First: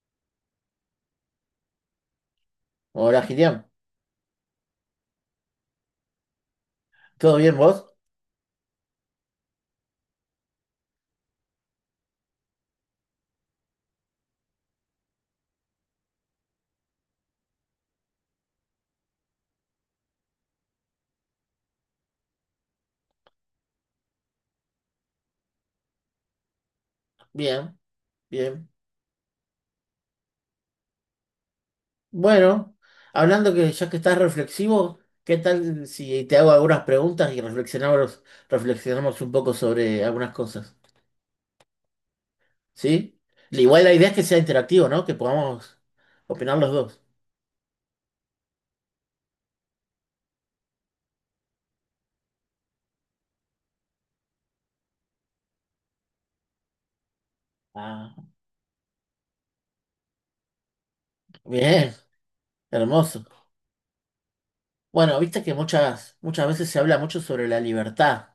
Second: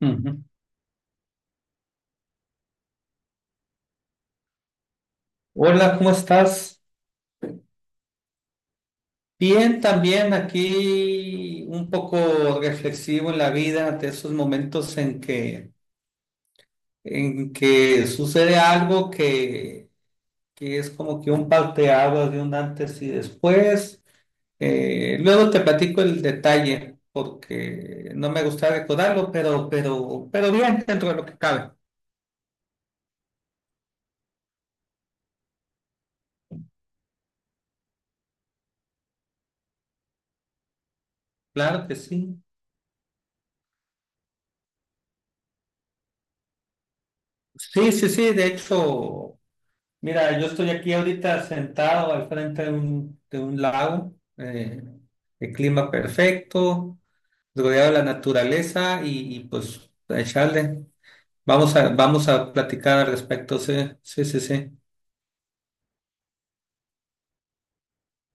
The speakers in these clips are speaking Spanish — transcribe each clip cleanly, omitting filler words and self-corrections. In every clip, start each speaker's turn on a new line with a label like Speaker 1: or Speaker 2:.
Speaker 1: Ujú.
Speaker 2: Hola, Gideon.
Speaker 1: Hola, ¿cómo estás?
Speaker 2: ¿Todo bien vos?
Speaker 1: Bien, también aquí un poco reflexivo en la vida ante esos momentos en que sucede algo que es como que un parteaguas de un antes y después. Luego te platico el detalle
Speaker 2: Bien,
Speaker 1: porque no me
Speaker 2: bien.
Speaker 1: gusta recordarlo, pero bien dentro de lo que cabe.
Speaker 2: Bueno, hablando que ya que estás reflexivo, ¿qué tal si te hago algunas preguntas y reflexionamos un poco sobre algunas cosas?
Speaker 1: Claro que sí.
Speaker 2: ¿Sí? Igual la idea es que sea interactivo, ¿no? Que podamos opinar los dos.
Speaker 1: Sí, sí, sí, de hecho. Mira, yo estoy aquí ahorita sentado al frente de un lago, el clima perfecto, rodeado de la
Speaker 2: Ah,
Speaker 1: naturaleza y, pues a echarle.
Speaker 2: bien,
Speaker 1: Vamos a platicar al
Speaker 2: hermoso.
Speaker 1: respecto, sí, sí, sí, sí.
Speaker 2: Bueno, viste que muchas veces se habla mucho sobre la libertad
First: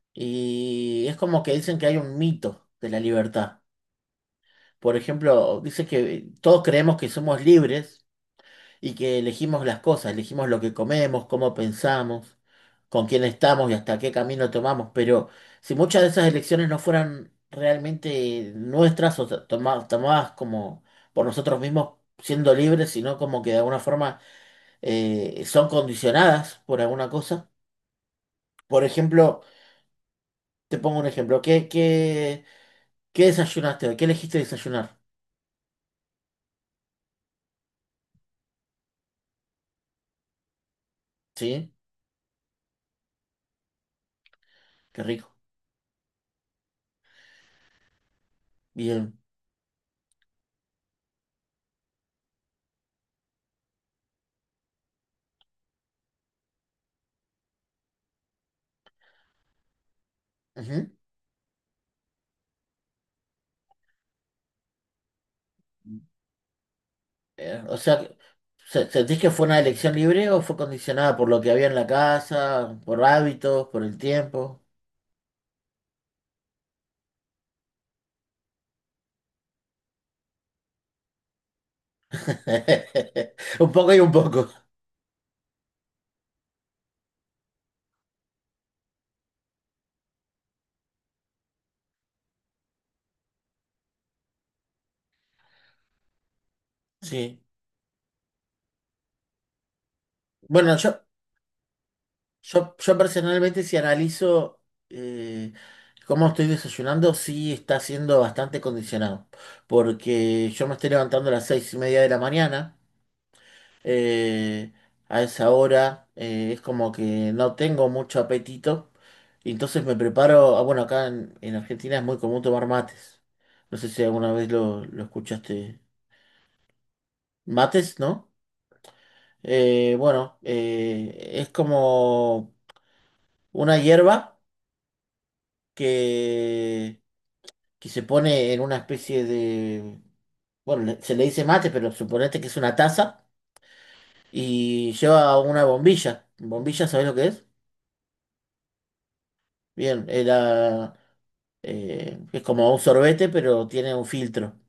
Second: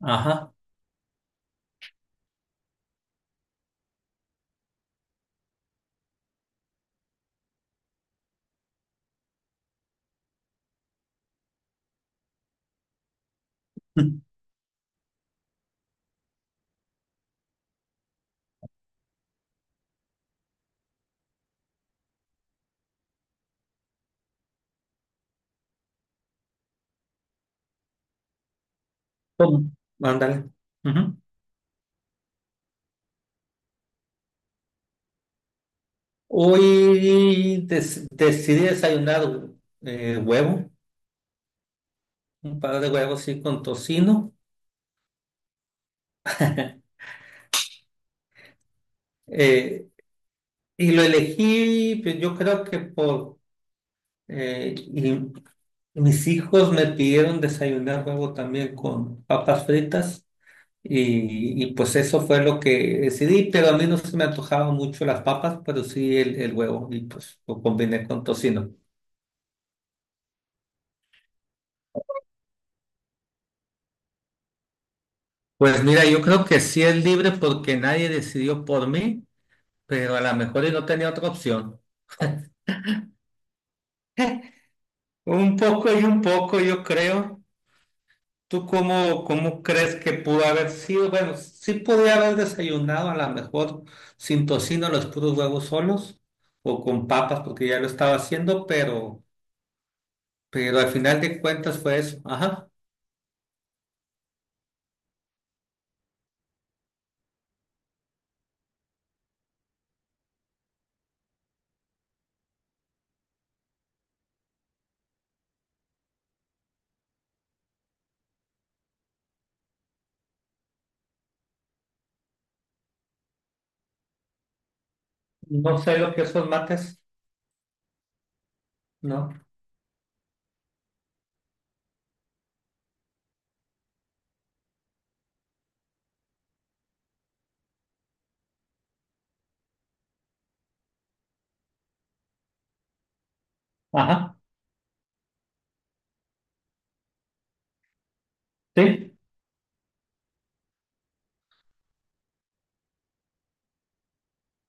Speaker 1: Ajá.
Speaker 2: y es como que dicen que hay un mito de la libertad. Por ejemplo, dice que todos creemos que somos libres y que elegimos las cosas, elegimos lo que comemos, cómo pensamos, con quién estamos y hasta qué camino tomamos. Pero si muchas de esas elecciones no fueran realmente nuestras o tomadas como por nosotros mismos siendo libres, sino como que de alguna forma son condicionadas por alguna cosa. Por ejemplo,
Speaker 1: ¿Cómo? Ándale.
Speaker 2: te pongo un
Speaker 1: Ujú.
Speaker 2: ejemplo. ¿Qué desayunaste hoy? ¿Qué elegiste desayunar?
Speaker 1: Decidí desayunar huevo,
Speaker 2: ¿Sí?
Speaker 1: un par de huevos sí con tocino.
Speaker 2: Qué rico. Bien.
Speaker 1: Eh, y lo elegí, pues, yo creo que por Eh, y mis hijos me pidieron desayunar huevo también con papas fritas
Speaker 2: Ujú.
Speaker 1: y pues eso fue lo que decidí, pero a mí no se me antojaban mucho las papas, pero sí el huevo y pues lo
Speaker 2: O
Speaker 1: combiné
Speaker 2: sea,
Speaker 1: con tocino.
Speaker 2: ¿Sentís que fue una elección libre o fue condicionada por lo que había en la casa, por hábitos, por el tiempo?
Speaker 1: Pues mira, yo creo que sí es libre porque nadie decidió por mí, pero a lo mejor y no tenía otra opción.
Speaker 2: Un poco y un poco,
Speaker 1: Un poco y un poco, yo creo. ¿Tú cómo crees que pudo haber sido? Bueno, sí podía haber desayunado a lo mejor sin tocino los puros huevos solos o con
Speaker 2: sí.
Speaker 1: papas porque ya lo estaba haciendo,
Speaker 2: Bueno,
Speaker 1: pero al
Speaker 2: yo,
Speaker 1: final de cuentas fue eso. Ajá.
Speaker 2: yo, yo personalmente si analizo eh, cómo estoy desayunando, sí está siendo bastante condicionado, porque yo me estoy levantando a las 6:30 de la mañana. eh, a esa hora es como que no tengo mucho apetito. Y entonces me preparo, ah, bueno, acá en Argentina es muy común tomar mates. No sé si alguna vez lo
Speaker 1: No
Speaker 2: escuchaste.
Speaker 1: sé lo que son mates,
Speaker 2: Mates, ¿no?
Speaker 1: ¿no?
Speaker 2: Bueno, es como una hierba que, que se pone en una especie de... Bueno, se le dice mate, pero suponete que es una taza
Speaker 1: Ajá.
Speaker 2: y lleva una bombilla. ¿Bombilla, sabés lo que es?
Speaker 1: Sí.
Speaker 2: Bien, la que es como un sorbete, pero tiene un filtro.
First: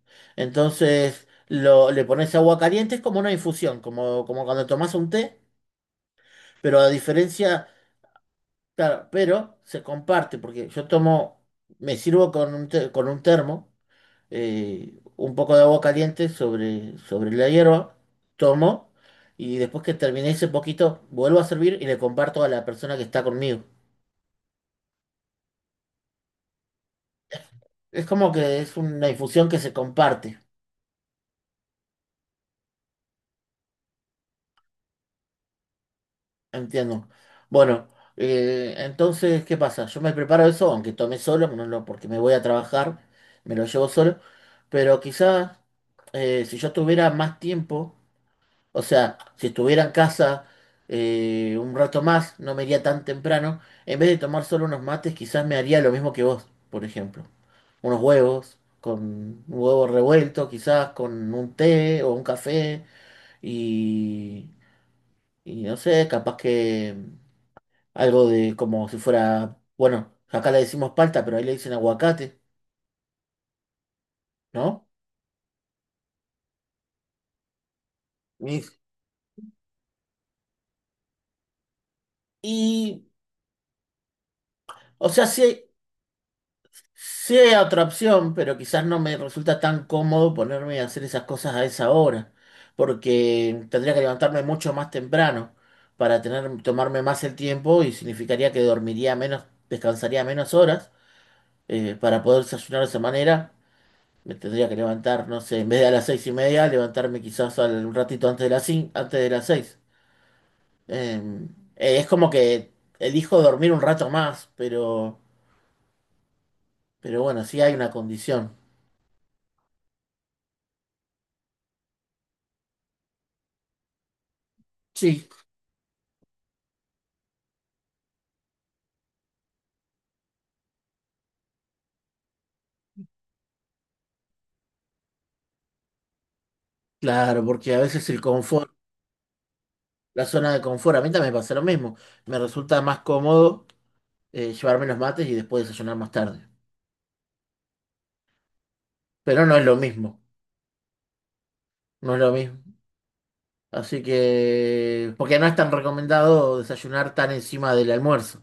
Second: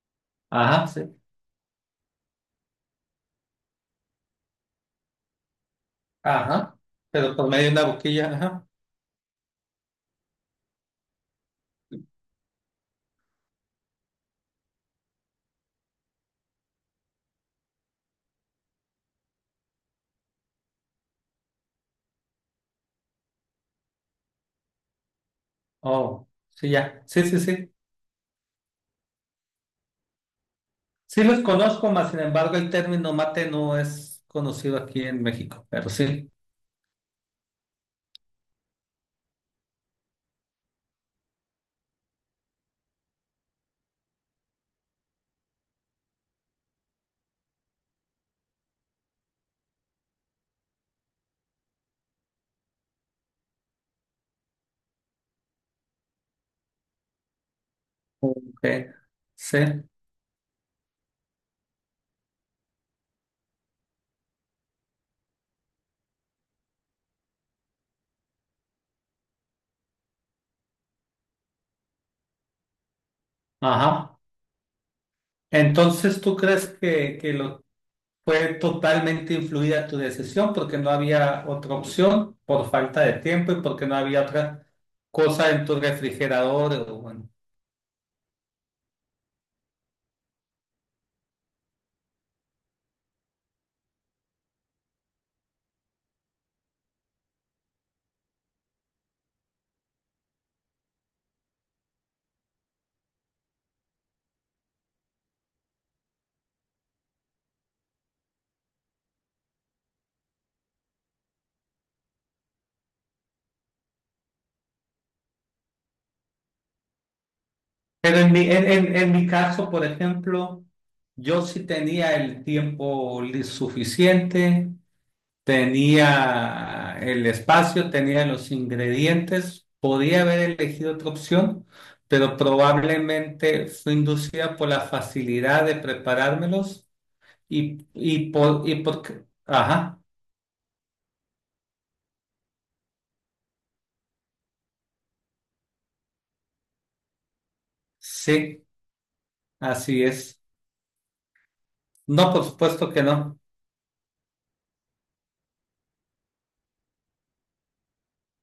Speaker 1: Ajá, sí.
Speaker 2: Entonces le pones agua caliente, es como una infusión, como cuando tomas un té,
Speaker 1: Ajá.
Speaker 2: pero a
Speaker 1: Pero por medio
Speaker 2: diferencia,
Speaker 1: de una boquilla, ajá.
Speaker 2: claro, pero se comparte, porque yo tomo, me sirvo con un termo, un poco de agua caliente sobre la hierba, tomo. Y después que terminé ese poquito, vuelvo a servir y le comparto a la persona que está conmigo.
Speaker 1: Oh, sí, ya. Sí, sí, sí.
Speaker 2: Es como que es una infusión que se comparte.
Speaker 1: Sí los conozco, mas sin embargo el término mate no es conocido aquí en México, pero sí.
Speaker 2: Entiendo. Bueno, entonces, ¿qué pasa? Yo me preparo eso, aunque tome solo, no lo- porque me voy a trabajar, me lo llevo solo, pero quizás si yo tuviera más tiempo, o sea, si estuviera en casa un rato más, no me iría tan temprano, en vez de tomar solo unos mates, quizás me haría lo mismo que vos, por ejemplo, unos huevos,
Speaker 1: Ok.
Speaker 2: con un
Speaker 1: Sí.
Speaker 2: huevo revuelto, quizás con un té o un café, y, y no sé, capaz que... Algo de como si fuera, bueno, acá le decimos palta, pero ahí le dicen aguacate,
Speaker 1: Ajá.
Speaker 2: ¿no?
Speaker 1: Entonces, ¿tú crees que fue
Speaker 2: Y,
Speaker 1: totalmente influida tu decisión porque no había otra opción por falta
Speaker 2: y,
Speaker 1: de tiempo y porque no había otra
Speaker 2: o sea,
Speaker 1: cosa
Speaker 2: sí,
Speaker 1: en tu refrigerador? O bueno.
Speaker 2: sí hay otra opción, pero quizás no me resulta tan cómodo ponerme a hacer esas cosas a esa hora, porque tendría que levantarme mucho más temprano para tener, tomarme más el tiempo y significaría que dormiría menos, descansaría menos horas para poder desayunar de esa manera. Me tendría que levantar, no sé, en vez de a las 6:30, levantarme quizás un ratito antes de las antes de las seis. Eh, es como que elijo dormir un rato más, pero, bueno, sí hay una
Speaker 1: Pero en mi,
Speaker 2: condición.
Speaker 1: en, en, en mi caso, por ejemplo, yo sí tenía el tiempo suficiente,
Speaker 2: Sí,
Speaker 1: tenía el espacio, tenía los ingredientes, podía haber elegido otra opción, pero probablemente fue inducida por la facilidad de preparármelos
Speaker 2: claro, porque a veces el confort,
Speaker 1: ajá,
Speaker 2: la zona de confort, a mí también me pasa lo mismo. Me resulta más cómodo llevarme los mates y después desayunar más tarde.
Speaker 1: sí,
Speaker 2: Pero no es lo
Speaker 1: así
Speaker 2: mismo,
Speaker 1: es.
Speaker 2: no es lo
Speaker 1: No, por
Speaker 2: mismo.
Speaker 1: supuesto que no.
Speaker 2: Así que, porque no es tan recomendado desayunar tan encima del almuerzo.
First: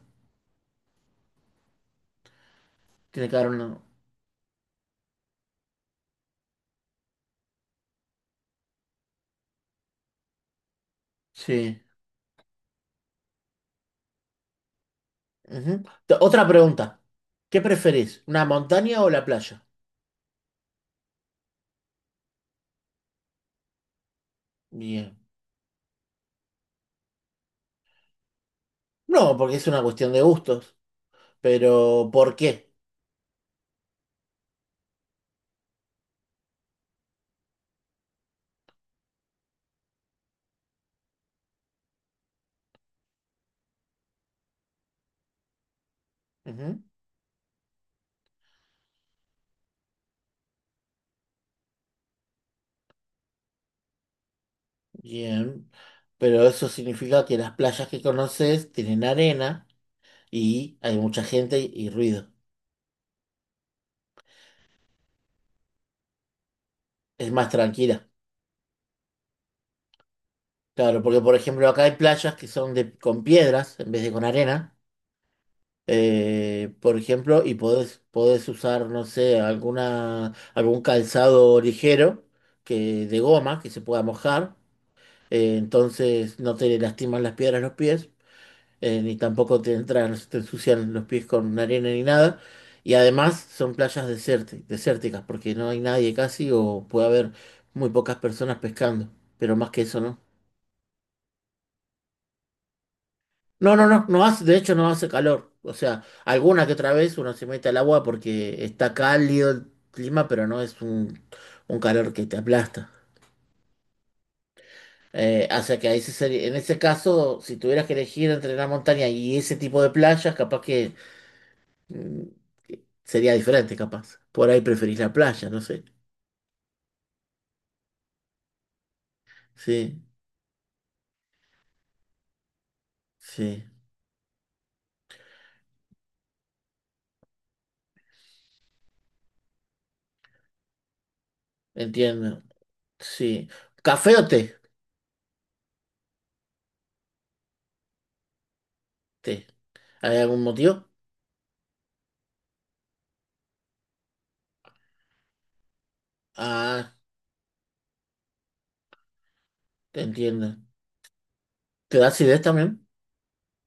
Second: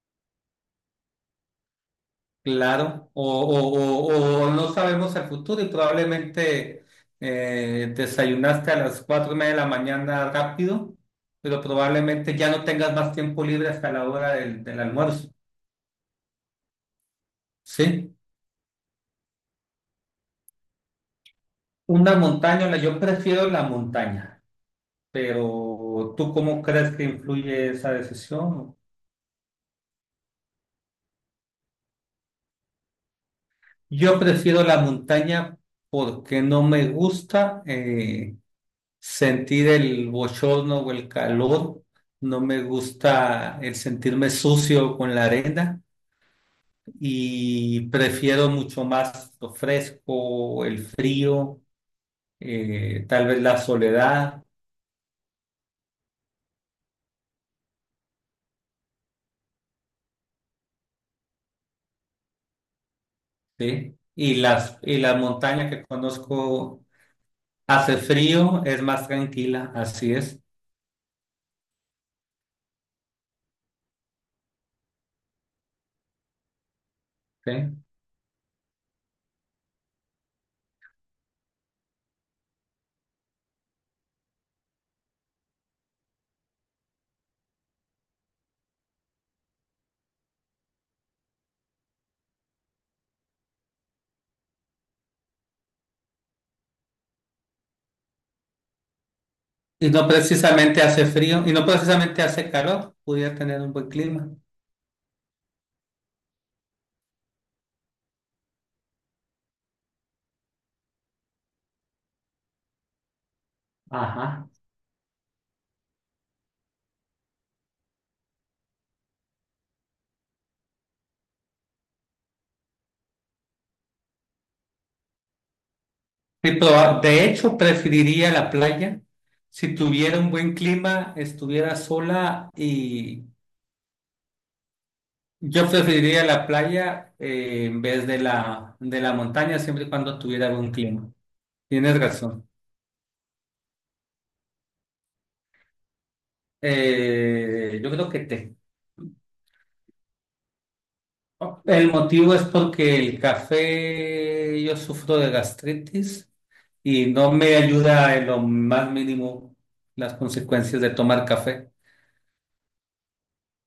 Speaker 1: Claro,
Speaker 2: Tiene que haber una...
Speaker 1: o no sabemos el futuro y probablemente desayunaste a las 4:30 de la mañana rápido, pero
Speaker 2: Sí.
Speaker 1: probablemente ya no tengas más tiempo libre hasta la hora del, del almuerzo,
Speaker 2: Ujú. Otra pregunta. ¿Qué
Speaker 1: ¿sí?
Speaker 2: preferís? ¿Una montaña o la playa?
Speaker 1: Una montaña, yo prefiero la montaña,
Speaker 2: Bien.
Speaker 1: pero ¿tú cómo crees que influye esa decisión?
Speaker 2: No, porque es una cuestión de gustos. Pero, ¿por qué?
Speaker 1: Yo prefiero la montaña porque no me gusta. Sentir el bochorno o el calor, no me gusta el sentirme sucio con la arena
Speaker 2: Ujú,
Speaker 1: y prefiero mucho más lo fresco, el frío, tal vez la soledad,
Speaker 2: bien. Pero eso significa que las playas que conoces tienen arena y hay mucha gente y ruido.
Speaker 1: ¿sí? Y las montañas que conozco
Speaker 2: Es más
Speaker 1: hace
Speaker 2: tranquila.
Speaker 1: frío, es más tranquila, así es,
Speaker 2: Claro, porque por ejemplo acá hay playas que son de, con piedras en vez de con arena. Por ejemplo,
Speaker 1: ¿sí?
Speaker 2: y podés, podés usar, no sé, alguna, algún calzado ligero que, de goma que se pueda mojar. Entonces no te lastiman las piedras los pies. Ni tampoco te entran, no se te ensucian los pies con arena ni nada. Y además son playas desérticas, porque no hay nadie casi o puede haber muy pocas personas pescando, pero más que
Speaker 1: Y
Speaker 2: eso
Speaker 1: no
Speaker 2: no.
Speaker 1: precisamente hace frío, y no precisamente hace calor, pudiera tener un
Speaker 2: No, no,
Speaker 1: buen
Speaker 2: no, no
Speaker 1: clima.
Speaker 2: hace, de hecho no hace calor. O sea, alguna que otra vez uno se mete al agua porque está cálido el clima, pero no es un calor que te aplasta.
Speaker 1: Ajá.
Speaker 2: O sea que ahí en ese caso, si tuvieras que elegir entre la montaña y ese tipo de playas, capaz que Mm, sería diferente, capaz. Por ahí preferís la playa, no sé.
Speaker 1: Sí, de hecho, preferiría la playa. Si
Speaker 2: Sí,
Speaker 1: tuviera un buen clima, estuviera sola y
Speaker 2: sí,
Speaker 1: yo preferiría la playa en vez de la montaña, siempre y cuando tuviera buen clima. Tienes
Speaker 2: entiendo.
Speaker 1: razón.
Speaker 2: Sí. ¿Café o té?
Speaker 1: Yo creo que té.
Speaker 2: Té. ¿Hay algún motivo?
Speaker 1: El motivo es porque el café, yo sufro de gastritis
Speaker 2: Ah,
Speaker 1: y no me ayuda en lo más mínimo las
Speaker 2: entiendo.
Speaker 1: consecuencias de tomar café.
Speaker 2: ¿Te da acidez también?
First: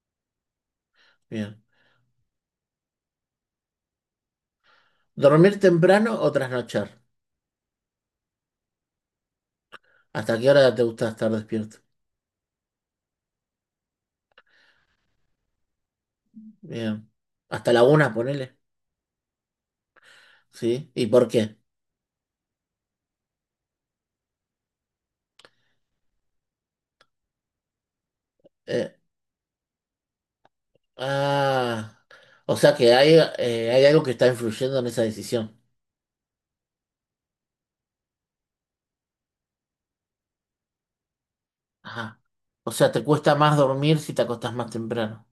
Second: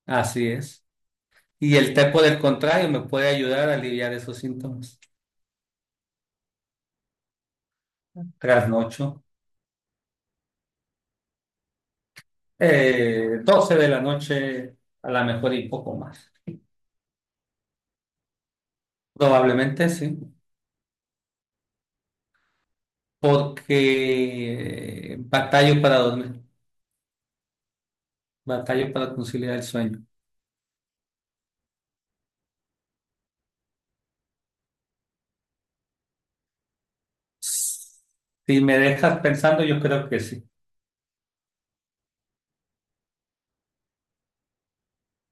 Speaker 1: Así es.
Speaker 2: Bien.
Speaker 1: Y el té, por el contrario, me puede ayudar a aliviar esos síntomas.
Speaker 2: ¿Dormir temprano o trasnochar?
Speaker 1: Trasnocho,
Speaker 2: ¿Hasta qué hora te gusta estar despierto?
Speaker 1: 12 de la noche, a lo mejor y poco más.
Speaker 2: Bien. ¿Hasta la una, ponele?
Speaker 1: Probablemente sí,
Speaker 2: Sí. ¿Y por qué?
Speaker 1: porque batallo para dormir, batallo
Speaker 2: Eh,
Speaker 1: para conciliar el sueño.
Speaker 2: ah, o sea que hay, hay algo que está influyendo en esa decisión.
Speaker 1: Si me dejas pensando, yo creo que sí.
Speaker 2: Ajá. O sea, te cuesta más dormir si te acostás más temprano.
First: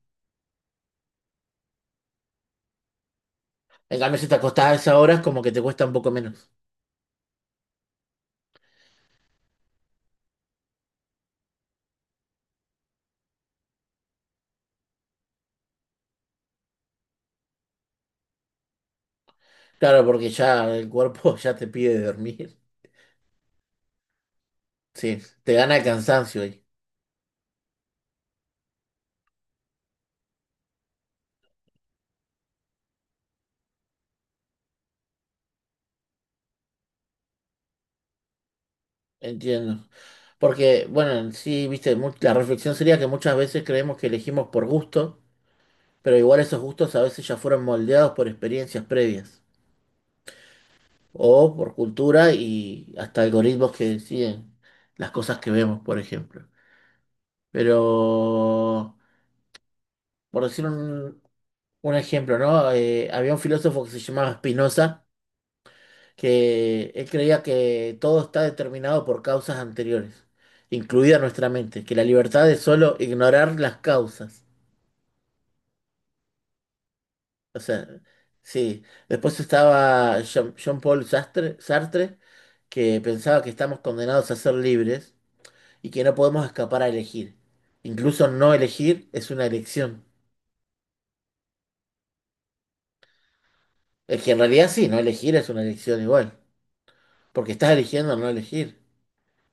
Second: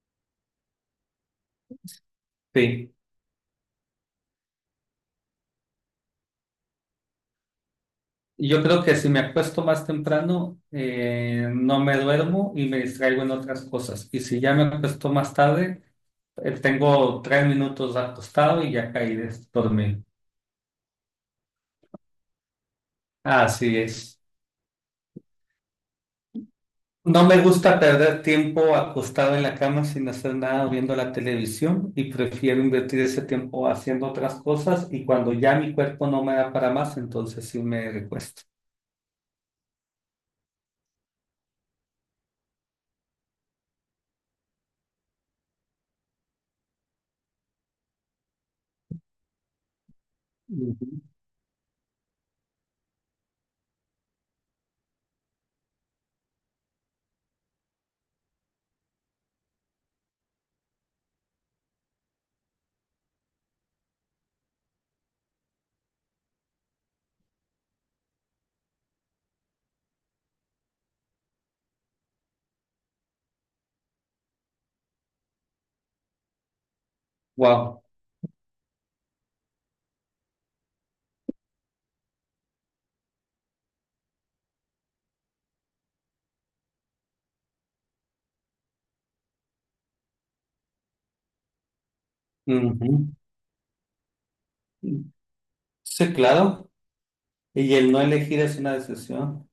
Speaker 1: Sí.
Speaker 2: En cambio, si te acostás a esa hora, es como que te cuesta un poco menos.
Speaker 1: Y yo creo que si me acuesto más temprano, no me duermo y me distraigo en otras cosas. Y si ya me acuesto más tarde, tengo 3 minutos acostado y ya caí de dormir.
Speaker 2: Claro, porque ya el cuerpo ya te pide dormir.
Speaker 1: Así es.
Speaker 2: Sí, te gana el cansancio ahí.
Speaker 1: No me gusta perder tiempo acostado en la cama sin hacer nada o viendo la televisión y prefiero invertir ese tiempo haciendo otras cosas y cuando ya mi cuerpo no me da para más, entonces sí me recuesto.
Speaker 2: Entiendo. Porque, bueno, en sí, viste, la reflexión sería que muchas veces creemos que elegimos por gusto, pero igual esos gustos a veces ya fueron moldeados por experiencias previas o por cultura y hasta algoritmos que deciden las cosas que vemos, por ejemplo. Pero, por decir un ejemplo, ¿no? Había un filósofo que se llamaba Spinoza que él creía que todo está determinado por causas anteriores, incluida nuestra mente, que la libertad es solo ignorar las causas. O
Speaker 1: Wow.
Speaker 2: sea, sí. Después estaba Jean-Paul Sartre, que pensaba que estamos condenados a ser libres y que no podemos escapar a elegir. Incluso no elegir es una elección. Es que en realidad sí, no elegir es una elección
Speaker 1: Sí,
Speaker 2: igual,
Speaker 1: claro.
Speaker 2: porque estás
Speaker 1: Y el no
Speaker 2: eligiendo no
Speaker 1: elegir es una
Speaker 2: elegir.
Speaker 1: decisión.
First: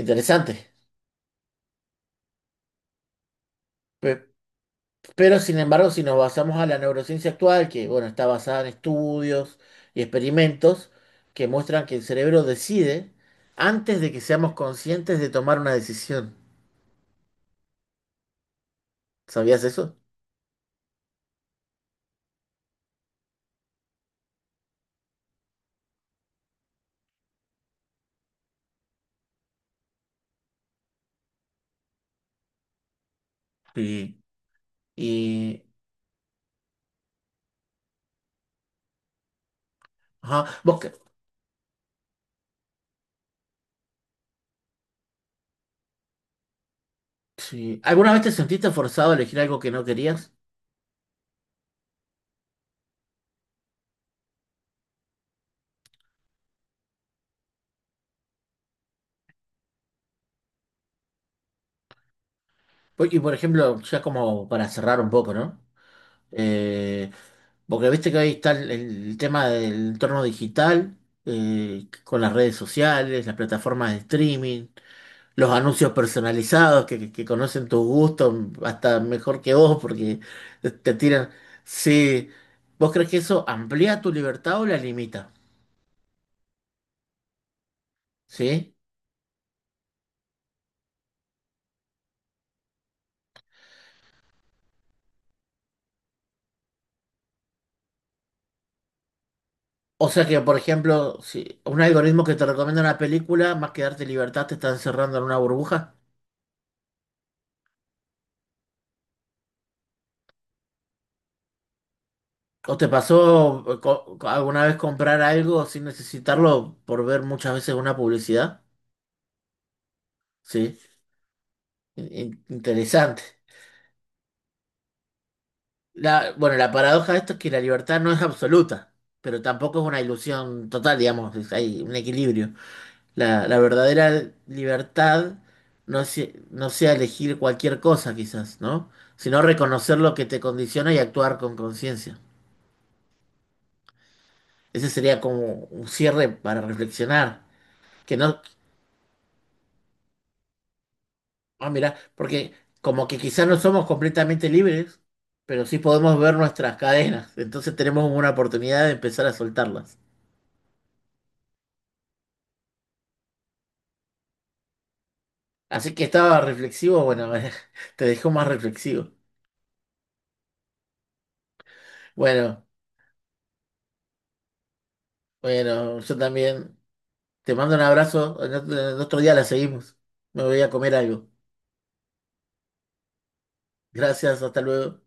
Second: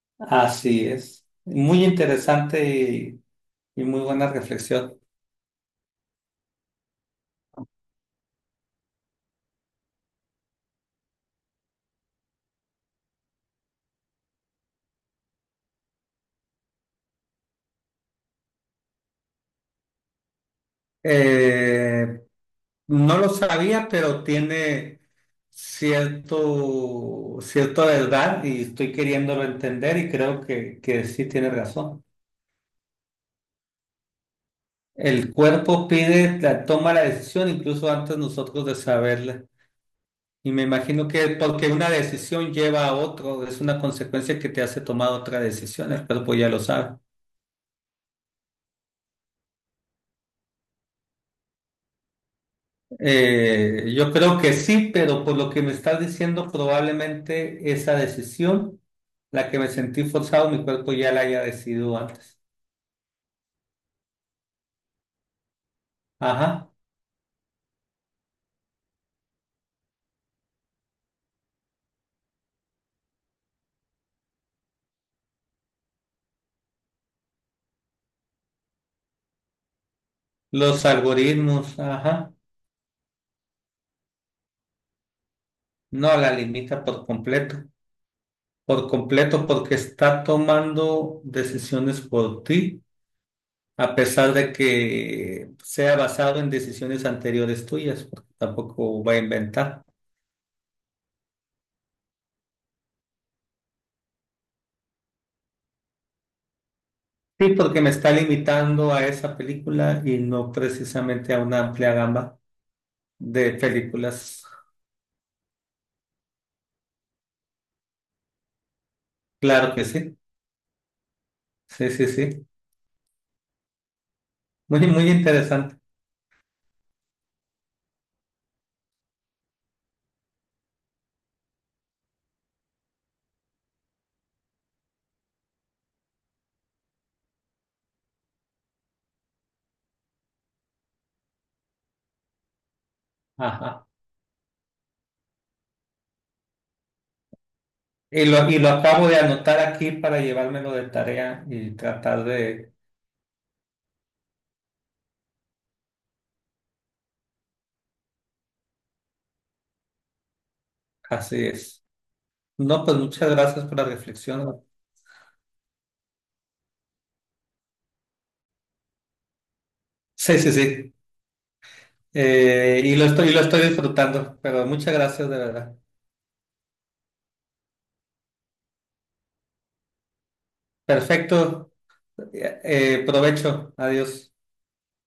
Speaker 2: Interesante.
Speaker 1: Así es. Muy interesante y muy
Speaker 2: Pe-
Speaker 1: buena reflexión.
Speaker 2: Pero sin embargo, si nos basamos a la neurociencia actual, que bueno, está basada en estudios y experimentos que muestran que el cerebro decide antes de que seamos conscientes de tomar una decisión. ¿Sabías eso?
Speaker 1: Eh, No lo sabía, pero tiene cierta verdad y estoy queriéndolo entender y creo que sí tiene razón.
Speaker 2: Sí.
Speaker 1: El
Speaker 2: Y
Speaker 1: cuerpo pide, la, toma la decisión incluso antes nosotros de saberla.
Speaker 2: ajá,
Speaker 1: Y me imagino que porque una decisión lleva a otro, es una consecuencia que te hace tomar otra decisión, el cuerpo ya lo sabe.
Speaker 2: sí. ¿Alguna vez te sentiste forzado a elegir algo que no querías?
Speaker 1: Yo creo que sí, pero por lo que me estás diciendo, probablemente esa decisión, la que me sentí forzado, mi cuerpo ya la haya decidido antes.
Speaker 2: Y por ejemplo, ya como para cerrar un poco, ¿no?
Speaker 1: Ajá.
Speaker 2: Eh, porque viste que ahí está el tema del entorno digital, con las redes sociales, las plataformas de streaming. Los anuncios personalizados que conocen tus gustos hasta mejor que vos porque
Speaker 1: Los
Speaker 2: te tiran.
Speaker 1: algoritmos,
Speaker 2: Sí,
Speaker 1: ajá.
Speaker 2: ¿vos crees que eso amplía tu libertad o la limita?
Speaker 1: No la limita por completo.
Speaker 2: ¿Sí?
Speaker 1: Por completo, porque está tomando decisiones por ti, a pesar de que sea basado en decisiones anteriores tuyas, porque tampoco va a inventar.
Speaker 2: O sea que, por ejemplo, si un algoritmo que te recomienda una película, más que darte libertad, te está encerrando en una burbuja.
Speaker 1: Sí, porque me está limitando a esa película y no precisamente a una amplia gama
Speaker 2: ¿O te
Speaker 1: de
Speaker 2: pasó
Speaker 1: películas.
Speaker 2: alguna vez comprar algo sin necesitarlo por ver muchas veces una publicidad?
Speaker 1: Claro que sí,
Speaker 2: Sí,
Speaker 1: sí, sí, sí.
Speaker 2: interesante.
Speaker 1: Muy, muy interesante.
Speaker 2: Bueno, la paradoja de esto es que la libertad no es absoluta, pero tampoco es una ilusión total, digamos, hay un equilibrio. La verdadera libertad no es, no sea elegir cualquier cosa, quizás, ¿no? Sino reconocer lo que te condiciona y actuar con conciencia.
Speaker 1: Ajá.
Speaker 2: Ese sería como un cierre para reflexionar. Que
Speaker 1: Y
Speaker 2: no,
Speaker 1: lo acabo de anotar aquí para llevármelo de tarea
Speaker 2: ah,
Speaker 1: y
Speaker 2: mira,
Speaker 1: tratar
Speaker 2: porque
Speaker 1: de...
Speaker 2: como que quizás no somos completamente libres, pero sí podemos ver nuestras cadenas, entonces tenemos una oportunidad de empezar a soltarlas.
Speaker 1: Así es. No, pues muchas gracias por la reflexión.
Speaker 2: Así que estaba reflexivo, bueno, te dejó más reflexivo.
Speaker 1: Sí, sí, sí.
Speaker 2: Bueno,
Speaker 1: Y lo estoy, y lo estoy disfrutando, pero muchas gracias de verdad.
Speaker 2: bueno, yo también te mando un abrazo. En otro día la seguimos. Me voy a comer algo.
Speaker 1: Perfecto. Provecho. Adiós.
Speaker 2: Gracias, hasta luego.